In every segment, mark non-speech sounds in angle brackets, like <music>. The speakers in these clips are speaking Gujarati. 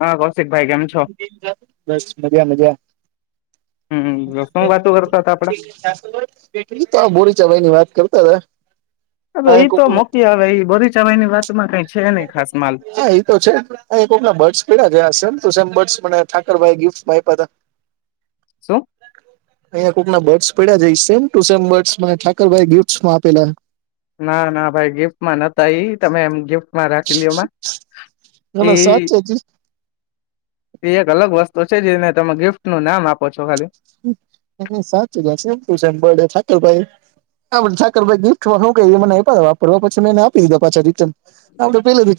હા ક <inaudible> બસ મજા મજા હમ શું વાતો કરતા હતા તો આ બોરી ચલાઈ ની વાત કરતા હતા હવે ઈ તો કોક મકી આવે ઈ બરીચવાય ની વાત માં ખાય હા એ તો છે અ કોમના બર્ડસ પ્યા જમ તોમ <unintelligible> ઠાકરાઈ ગફ આપ અહ શું કોકના બર્ પડ્યા જે સેમ ટુ સેમ બડસ મારે ઠાકરા ભાઇ ગિફ્ટ માં આપેલા ના ના ભાઈ ગિફ્ટમાં માં નોતા ઈ તમે એમ ગિફ્ટ મા રાખલી ઓમાં એ ના સાચે જ એ એક અલગ વસ્તુ છે જેને તમે ગિફ્ટ નું નામ આપો છો ખાલી સાચ સેમ ટુ સેમ બડે સાાકરભાઈ સાકર ભાઈ ગિફ્ટ શું ક મને વાપરવા પછી મેને આપી દીધા પાછા રિટર્ન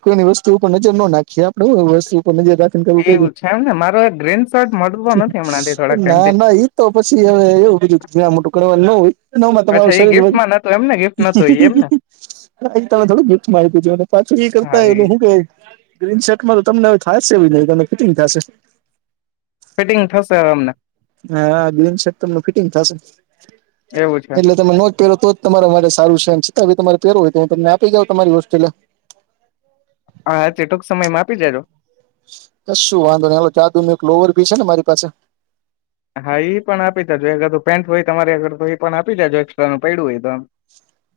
પે ની વસ્તુ ઉપર નજર ના નાખીએ આપણે વસ્તુ જે દાખલ કરવું કે એવું છે એમ ને મારો એક ગ્રીન શર્ટ મળતો નથી હમણાંથી થોડાક ના ટાઈમથી ના ઈ તો પછી હવે એવું બીધું જ્યાં મોટું કરવાનું ન હોયમાં અચ્છા તમારું એ શરીર બ ગિફ્ટમાં નતો એમને ગિફ્ટ નતો એ એમને તમે થોડુંક ગીત માહિતી જો પાછું એ કરતા હોય એલે હું ક ગ્રીન શર્ટમાં તો તમને હવે થાયશે જ છે નઈ ત ફિટિંગ થશે ફિટિંગ થશે હવે આમને હા જીન્ શર્ટ તમ ફિટિંગ થાશે એવું છે એટલે તમે નો પેરો તો તમારા માટે સારું છે છતાં તમારે પેારું હોય તો હું તમને આપી જાઉં તમારી હોસ્ટેલે હા તે ટૂક સમય મા આપી જજો કશું વાંધો ન જાદુ ન એક લોવર ભી છે ને મારી પાસે હા પણ આપી ત જોધ પેન્ટ હોય તમારે અગર તો એ પણ આપી જજો એક્સ્ટ્રા નું પડું હોય તો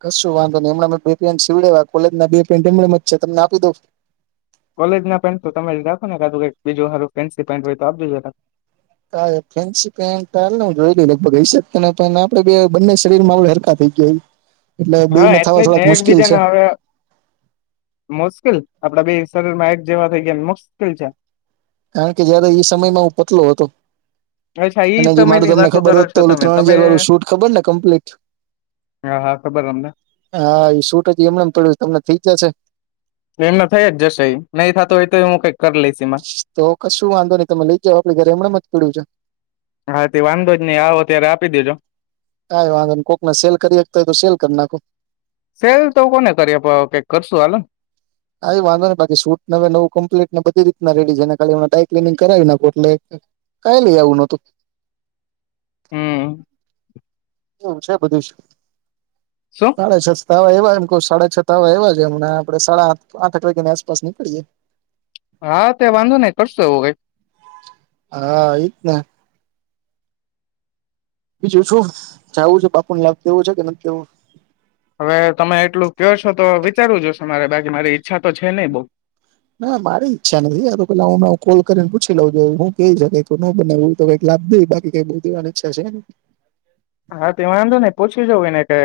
કશું વાંધો નને એમણાં બે પેન્ટ સીવડે કોલેજ ના બે પેન્ટ એમ જ છે તમને આપી દઉ કોલેજ ના પેન્ટ તો તમે જ રાખો ને કાુંઈ બીજું હરું ફેન્સી પેન્ટ હોય તો આપજજો હા ફેન્સી પેન્ટ જોઈ લ લગભગ હઈ શ આપડે બે બંને શરીર માં આપ હરકત થ ગય હા એટલે એક બીજાને હવે મુશ્કેલ આપડાે બે શરીર માં એક જેવા થઇ ગયા મુશ્કેલ છે કારણ કે જયારે એ સમયમાં હું પતલો હતો અચ્છા ઈ અને જે મારું સમયની તમને વાતો ખબર કરો હોત તો છો ઓલું તમે ત્રણ હજાર વાળું શૂટ ખબર ને કમ્પ્લીટ હાા હા એ શૂટ હત એમને પડ્યું તમને થઇ જશે એમને થઈ જશે નહી થતો હોય તો એ હું કઈક કરી લઈશ એમાં તો ક શું વાંધો નહી તમે લઈ જાવ આપડી ઘરે એમણેમ જ પીડું છે હા તે વાંધો જ નહી આવો ત્યારે આપી દેજો ક વાગ કોક ના સેલ કરીતા હોય તો સેલ કર ના નાક સેલ તો કોને કરીએ કઈક કરશું હાલો આવી વાંધો ને બાકી શૂટ નવે નવું કમ્લીટ ને બધી રીતના રેડી છે ને ખાલી હ ડાય ક્લીનિંગ કરાવી નાખૂ એટલે કઈ લઈ આવું નતું હમ્મ. એમ છે બધું શું સાડે છસ્તા એમ સાડા છતા હોય એવા છેમને આપડે સાડા આઠ આઠ આઠ વાગ્યાની આસપાસ નીકળીએ હા તે વાંધો નહી કરશો એવું કઈક હા એજ ને બીજું શું જાવું છે બાપુને લાભ દવો છે કે નથ દેવો હવે તમે એટલું ક્યો છો તો વિચારવું જોશે મારે બાકી મારી ઈચ્છા તો છે નહી બો ના મારી ઈચ્છા નથી <unintelligible> તો પેલા હું કોલ કરીને પૂછી લઉં જો હું <unintelligible> બાકી કઈ બો દેવાની ઈચ્છા છે નઈ હા તો વાંધો ને પછી જઉું ને કે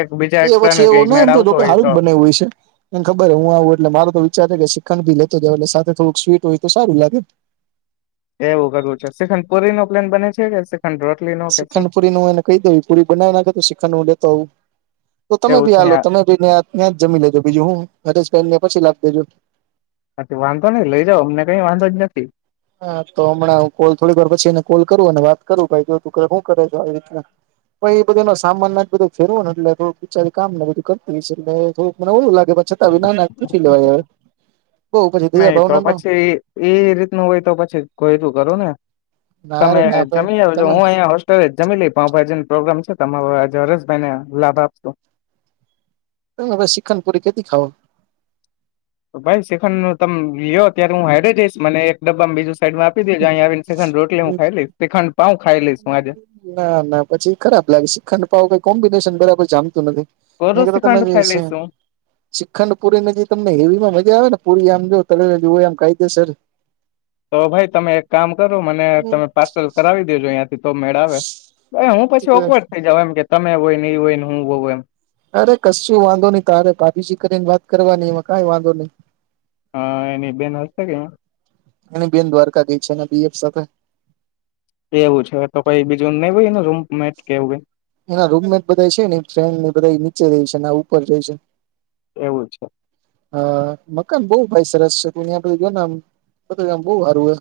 એક બીજા એ એક્સ્ટ્રા ને પછી એવું કઈક ના મેળ એમ તો જો આવતો હોય હારું તો જ બનેવું હોય છે એમ ખબર હું આવું એટલે મારો તો વિચાર કે શી ખંડ ભી લેતો જાવ એટલે સાથે થોડુંક સ્વીટ હોય તો સારું લાગે. એવું કરવું છે શિખંડ પુરી નો પ્લેન બને છે કે શ્રીખંડ રોટલી નો કે શું શ્રીખંન પુરી નું એને કહી દઉ પુરી બનાવી નાખે શ્રીખંડ હું લેતો આવું તો તમે એવું ભી છે આ લો તમે ભી ત્યા ત્યાં જમી લેજો બીજું હું હરેશભાઈને પછી લાવી દેજો હ વાંધો નઈ લઈ જાાવ અમને કઈ વાંધો જ નથી હા તો હમણાં કોલ થોડી વાર પછી એ કોલ કરું વાત કરું ભાઈ જો તું શું કરે આવી રીતના પ એ બધ નો સામાન ના બધો ફેરવ ને એટલે થું બ વિચા કામ ને બધ કરું હોય છે એટલે થું મને એવું લાગે અચ્છા ત વિના નાખું લેવાય બઉ પછી દયા નહી તો ભાવના નો પછી એ રીતનું હોય તો પછી કોયતું કરું ને ના તમે રે ના ભાઈ જમી આવજો તમે હું અહીંયા હોસ્ટેલ જમી લઈ પાવ ભાજીનો પ્રોગ્રામ તમારો આ જરસ ભાઈને લાભ આપશો તમે શિખણ પૂરી કેતી ખાવ ભાઈ શ્રીખંડનું તમ લયો ત્યારે હું હાઈડ્રે જઈશ મને એક ડબ્બા માં બીજું સાઈમાં આપી દેજો આવીને શીખન રોટલી હું ખાઈ લઈશ <unintelligible> હું આજે ના ના પછી ખરાબ લાગે શીખંડ પાાવ કોમ્બિનેશન બરાબર જામતું નથી કોરું એનાકતા તમે શ્રીખંડ ખાઈ લઈશ હું શ્રીખંડ પુરીને જે તમને હેવીમાં મજા આવે ને પુરી આમ <unintelligible> જુઓ એમ કાઈદેસર તો ભાઈ તમે એક કામ કરો મને તમે પાર્સલ કરાવી દેજો અંયા તો મેળ આવે હું પછી ઓકવર્ટ થઈ જાવ એમ કે તમે હોય ને એ હોય ને હું હોવ એમ અરે કશું વાંધો નહી તારે ભાભીજી કરીને વાત કરવાની એમાં કઈ વાંધો નહી હા એની બેન હશે કે એની બેન દ્વારકા ગઈ છે એના બીએફ સાથે એવું છે તો કઈ બીજું નઈ હોય ને રૂમ એના રૂમમેટ બધા છે ને ફ્રેડ ને બધા નીચે ર છે ઉપર ર છે કઈ એવું છે હ મકાન બો ભાઈ સરસ છે <unintelligible> જો ને આમ બધું હારુ હૈ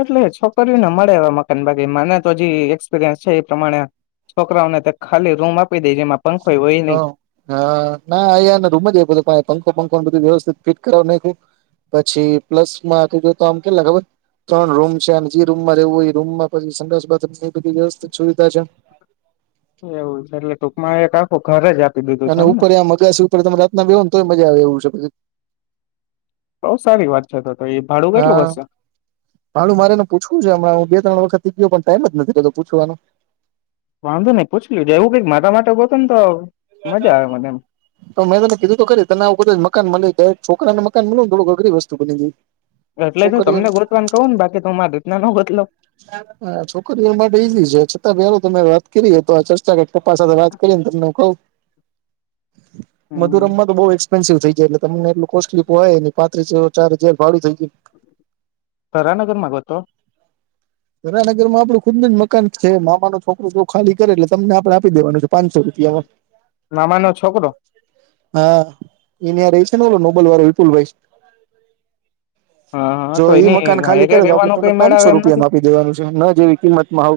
એટલે છોકરીઓને મળે એ મકાન બાકી મને તો જે એક્સપિરિયન્સ છે એ પ્રમાણે છોકરાઓને ખાલી રૂમ આપી દે જેમાં પંખોય હોય હ નહી હા ના અયા રૂમ જ <unintelligible> પંખો બંખો બધી વ્યવસ્થા ફિટ કરાવ ન પછી પ્લસ માંતું જો તો આમ કેટલા ખબર ત્રણ રૂમ છે અને જે રૂમમાં રહેવું હોય એ રૂમમાં પછી સંડાસ બાથરૂમ બધી વ્યવસ્થિત સુવિધા છે એવું છે એટલે ટૂંકમાં એક આખું ઘરે જ આપ અને ઉપરએ અગાસી ઉપર તમે રાતના બેહો ને તોય મજા આવે એવું છે બઉ સારી વાત છે તો તો એ ભાડું કેટલું હા હશે ભાડું મારેને પૂછવું છે હમણાં હું બે ત્રણ વખતથી ગયો પણ ટાઈમ જ નથી રહતો પૂછવાનો વાંધો ની પૂછ લેજો એવું કઈક મારા માટે ગોતો ને તો મજા આવે મને એમ તો મેં તને કીધું તો કરી તને <unintelligible> મકાન <unintelligible> છોકરાને મકાન મલુ થોડુક અઘરી વસ્તુ બની ગઈ એટલે તું છોકરીઓ તમને ગોતવાને કવ ને બાકી તો મા દૂતના ન ગોતલો હા છોકરીઓ માટે ઈજી છે, છતાં પેલા તમે વાત કરીયે તો આ ચર્ચા <unintelligible> વાત કરીને તમને કહું હમ, મધુરમમાં તો બો એક્સપેન્સિવ થઈ જાય એટલે તમને એટલું કોસ્ટલીય પાહાઈ ની પા ત્રીસો ચાર હજાર ભાડું થઇ ગયું. થરાનગર મા ગોતો? થરાનગરમાં આપડું ખુદનું જ મકાન છે, મામાનો છોકરો જો ખાલી કરે એટલે તમને આપણે આપી દેવાનું છે, પાંચસો રૂ પીયામા મામાનો છોકરો હા ઈનયારેશ છે ને નોબલ વાળો વિપુલભાઈ હ હ જો તો ઈ એની મકાન ખાલી હાયરે કરે તો આપડે રેવાનો તને કઈ પાંચસો મેળાવે એમ નથી રૂપિયામાં આ પી દેવાનું છે, હમણા જે વીપીમત મહાવ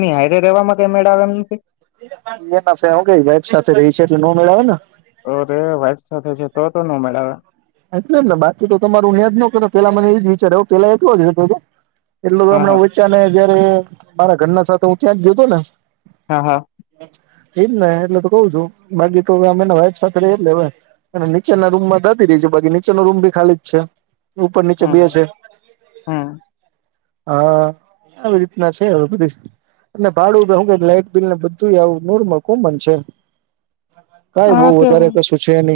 ની હાયરે રેવામા કય મેળ આવે એમ નથી. એ ના ફે હું કેઈ વાઈફ સાથે રહી છે, એટલે ન મેળ આવેને ઓ રે વાઈફ સાથે છે, તો તો નય મેળ આવે એટલે જ ને બાકીતો તમારું ન્યાદ ન કર પેલા મને એ જ વિચાર આવ પેલા એતો જ હતો. એટલે તો હા હમણાં હા વચ્ચા ને જયારે મારા ઘરના સાથે હું ત્યાં જ ગયો હતો ને હા હા એ એ જ ને એટલે તો કઉ છું બાકી તો અવે ન વાઈફ સાથે <unintelligible> અને નીચેના રૂમમાં દ <unintelligible> છે બાકી નીચેનો રૂમ ભી ખાલી જ છે. ઉપર નીચે બે હમ છે હમ હા. આવી રીતના છે, હવે બધી અને ભાડું હું કે લાઈટ બિલ ને બધું આવું નોરમલ કોમન છે. કઈ હા બોવ વધારે કશું છે નય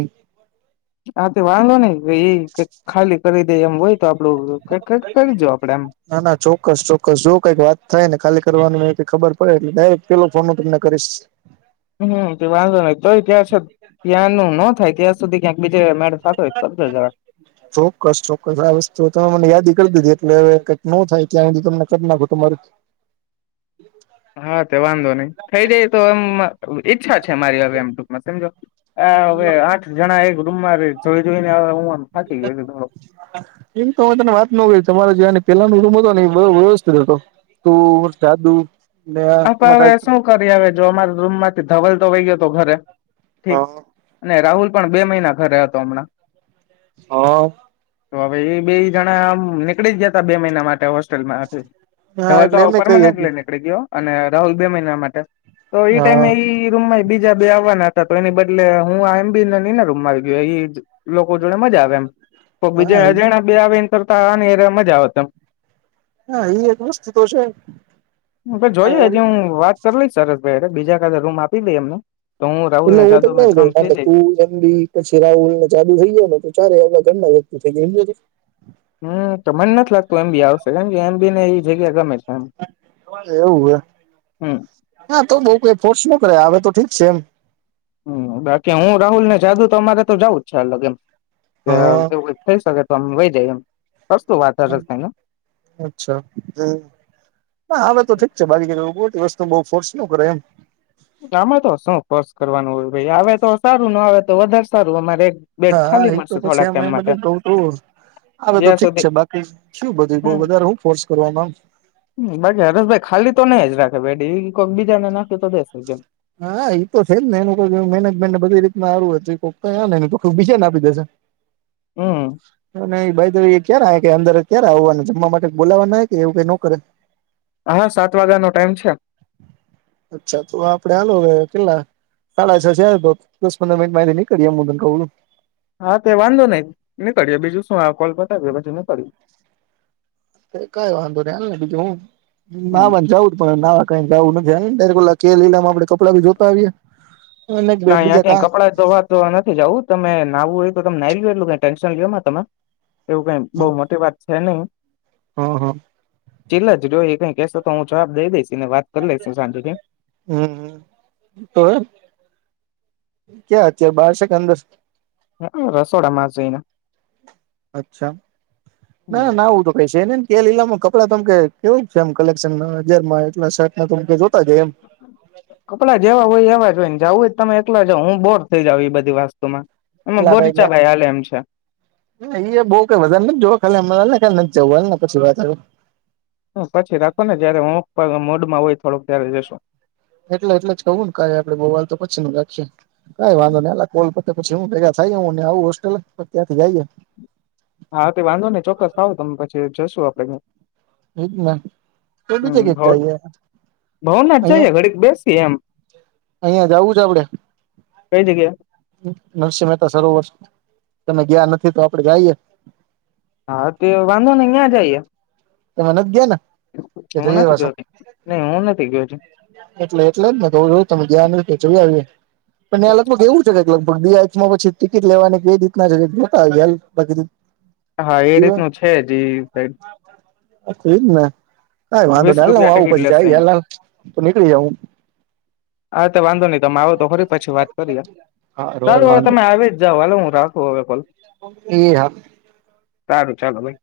આ તે વાંધો ને એ કઈ ખાલી કરી દે એમ હોય તો આપડું કઈક કઈક કરીજો આપડે એમ ના ના ચોક્કસ ચોક્કસ જો કઈક વાત થાયને ખાલી કરવાનું ખબર પડે એટલે દાયરેકટ પેલો ફોન હું તમને કરીશ હમ વાંધો નહી તોય ત્યાં છ ત્યાં નો ન થાય ત્યાં સુધી ક્યાંક બી ચોક્કસ ચોક્કસ આ વસ્તુ તમે મને યાદી કરી દીધી એટલે હવે ન થાય ત્યાં સુધી તમને કટ નાખો તમારુ હા તે વાંધો નય થઇ જાય તો એમ ઈચ્છા છે, મારી હવે એમ ટૂંકમાં સમજો આ હવે આઠ જણા એક રૂમમાં રેય જોઈ જોઈને અવે ઉ આમ થાકી ગયો છે થોડો એમ તો તને વાત ન જયા એના પેલા ન રૂમ હતો ને એ બધો વ્યવસ્થિત હતો તું દાદુ આપ હવે શું કરી એ અવે જો અમારા રૂમ માંથી ધવલ તો વહી ગયો હતો ઘરે ઠીક હા અને રાહુલ પણ બે મહિના ઘરે હતો હમણાં હા તો હવે એ બે જણા આમ નીકળી જ ગયાતા બે મહિના માટે હોસ્ટેલમાંથી હા ધવલ એટલે તો એમે કઈ હકી પરમાનેન્ટલી નીકળી ગયો અને રાહુલ બે મહિના માટે તો એ ટાઈમે હા ઈ રૂમમા બી બીજા બે આવવાના હતા તો એની બદલે હું એમ બી ના રૂમમાં આવી ગયો એ લોકો જોડે મજા આવે એમ તો બીજા હા અજાણા બે આવે એન કરતા મજા આવે તે હા એ એક વસ્તુ તો છે. હા જોઈએ એમ હજી હું વાત કરી લઈશ સરસ ભાઈ બીજા કા રૂમ આપી દેય એમને તો હું રાહુલ ને જાદુ મે ત્રણ થઈ જાય એટલે <unintelligible> <inaudible> હમ તો મને નથી લાગતું એમ બી આવશે કેમ કે એમ બી ને એ જગ્યા ગમે એમ એવું હે હમ હા તો બઉ કઈ ફોર્સ ન કરે આવે તો ઠીક છે એમ હ બાકી હું રાહુલ ને જાદુ તો અમારે તો જઉું જ છે, અલગ એમ કે હા એવું થઇ શકે તો અમ વહી જાય એમ કશું વાત જ કઈ ને અચ્છા હવે, તો ઠીક છે, બાજ જ એ વસ્તુ બહુ ફોર્સ, ન કરે એમ આમાં તો શૌ કોર્ષ કરવાનુ હોય, ભાઈ આવે તો સારુ ન આવે, તો વધારે સારુ અમારે બેડ હા, ખાલી એ તો મળશે પછી, થોડાક ટાઈમ એમમ માટે બધું ક તું હવે, તો જ્યાં ઠીક સુધી છે, બાકી શું બધું બ વધારે હું ફોર્સ કરવાવામાંમ બાકી હરેશભાઈ ખાલી, તો નહી જ રાખે બેડી કોક બીજા ને નાખ્યું તો દ હા, એ તો છેજ, ને એનું કો મેનેજમેન્ટને બધી રીત <unintelligible> પાપા હાયને બીજાને આપી દેશે હમ અને અને બાય થઈ વે ક્યારે, આવે કે અદર ક્યારે આવવાનું જમવા માટે બોલાવાનુ કે એવું કઈ ન કરે હા, સાત વાગ્યાનોો ટાઈમ છે. અચ્છા, તો આપડે આલો કેટલા ચાલે છે, દસ પંદર મિનટમાંથી નઈ કરીમુ, તને કહ છુ. હા, તે વાંધો નઈ, નીકળ્યો બીજું શું કોલ બતાવીએ પછી નીકળ્યુ કઈ, વાંધો નને બીજુ હુ હમ નાવા જઉુ જ પણ નાવા કઈ જવું નથી. જ, ત કે લીલામાં આપડે કપડાં ભી જોતા આવીએ અને બે ના બીજા ક્યા કા કપડા ધોવા, તો નથી જાવું તમે નાુ હોય તમને આવીયો એટલું ક ટેન્શન, લ તમે એવું કઈ બઉુ મોટી વાત છે, નહી હમ્મ, હમ્મ ચીલ જ જોઈ, એ કઈ કેહેશો તો હું જવાબ દઈ દઈશ ને વાત ક, લેસો સાજતે હમ તો ક્યાં અત્યારે બાર છે, કે અંદર હ, રસોડા માસઈના. અચ્છા, ના ના ના આવુ તો ક છેને કે લીલામાં કપડાં તમ કેવું છે, એમ કલેક્શન ના હજારમાં એટલા શર્ટ ત કપડા જેવા હોય, એવા ને જવુ, તમે એકલા જ જા હું બોર થઈ જઉ એ બધી વાસ્તુમા ભાઈ બઉ કઈ વધારે, જોવા ખાલીમ જ હોને પછી, વાતું પછી, રાખો ને જયારે, હ મોડમાં હોય થોડોક ત્યારે જશો એટલે એટલે જ કવું ને કા આપડે બોુવાલ તો પછી ન રાખી કઈ વાંધો નહી, કોલ પછી હું ભેગા થાય હ આવું હોસ્ટેલ, ત્યાંથી જઈે હા, તે વાંધો ને ચોક્કસ ખાવો તમે પછી જશું આપડે એ બી હમ જગ્યા ભવનાથ જઈએ અહિયા ઘડીક બેસી એમ અહિયાં જવુ છે. આપડે કઈ જગ્યા નરસિહ મહેતા સરોવરષ તમે ગયા નથી તો આપડે જઈએ. હા, તે વાંધો નને અ્યાં જાયએ તમે નથી, ગયા ને એ હું નથી જઈવા છુ ગયો નહી હું નથી ગયો છું એટલે એટલે જ ને જો, તમે જયા ન કે જ આવીએ પણ ત્યાં લગભગ એવું છે, કે ગ દી હમા પછી ટિકિટ લેવાની કઈ રીતના છે. જોતા હા, એ રીતનું છે, જ સાઈ હ થ, એ જ ને હા, વાંધો ન વીસ હ હ રૂપિયા આવું ટિકિટ પછી લેશે જઈ, અહિયાં હ તો નીકળી જ હુ હા, તો વાંધો નહી, તમે આવો તો ખરી પછી વાત કરી હારું સારુ હાલ હવે, વાંધો તમે આવી જ જાઓ હલે હુ રાખુ હવે કોલ એ હ સારું ચાલો ભાઈ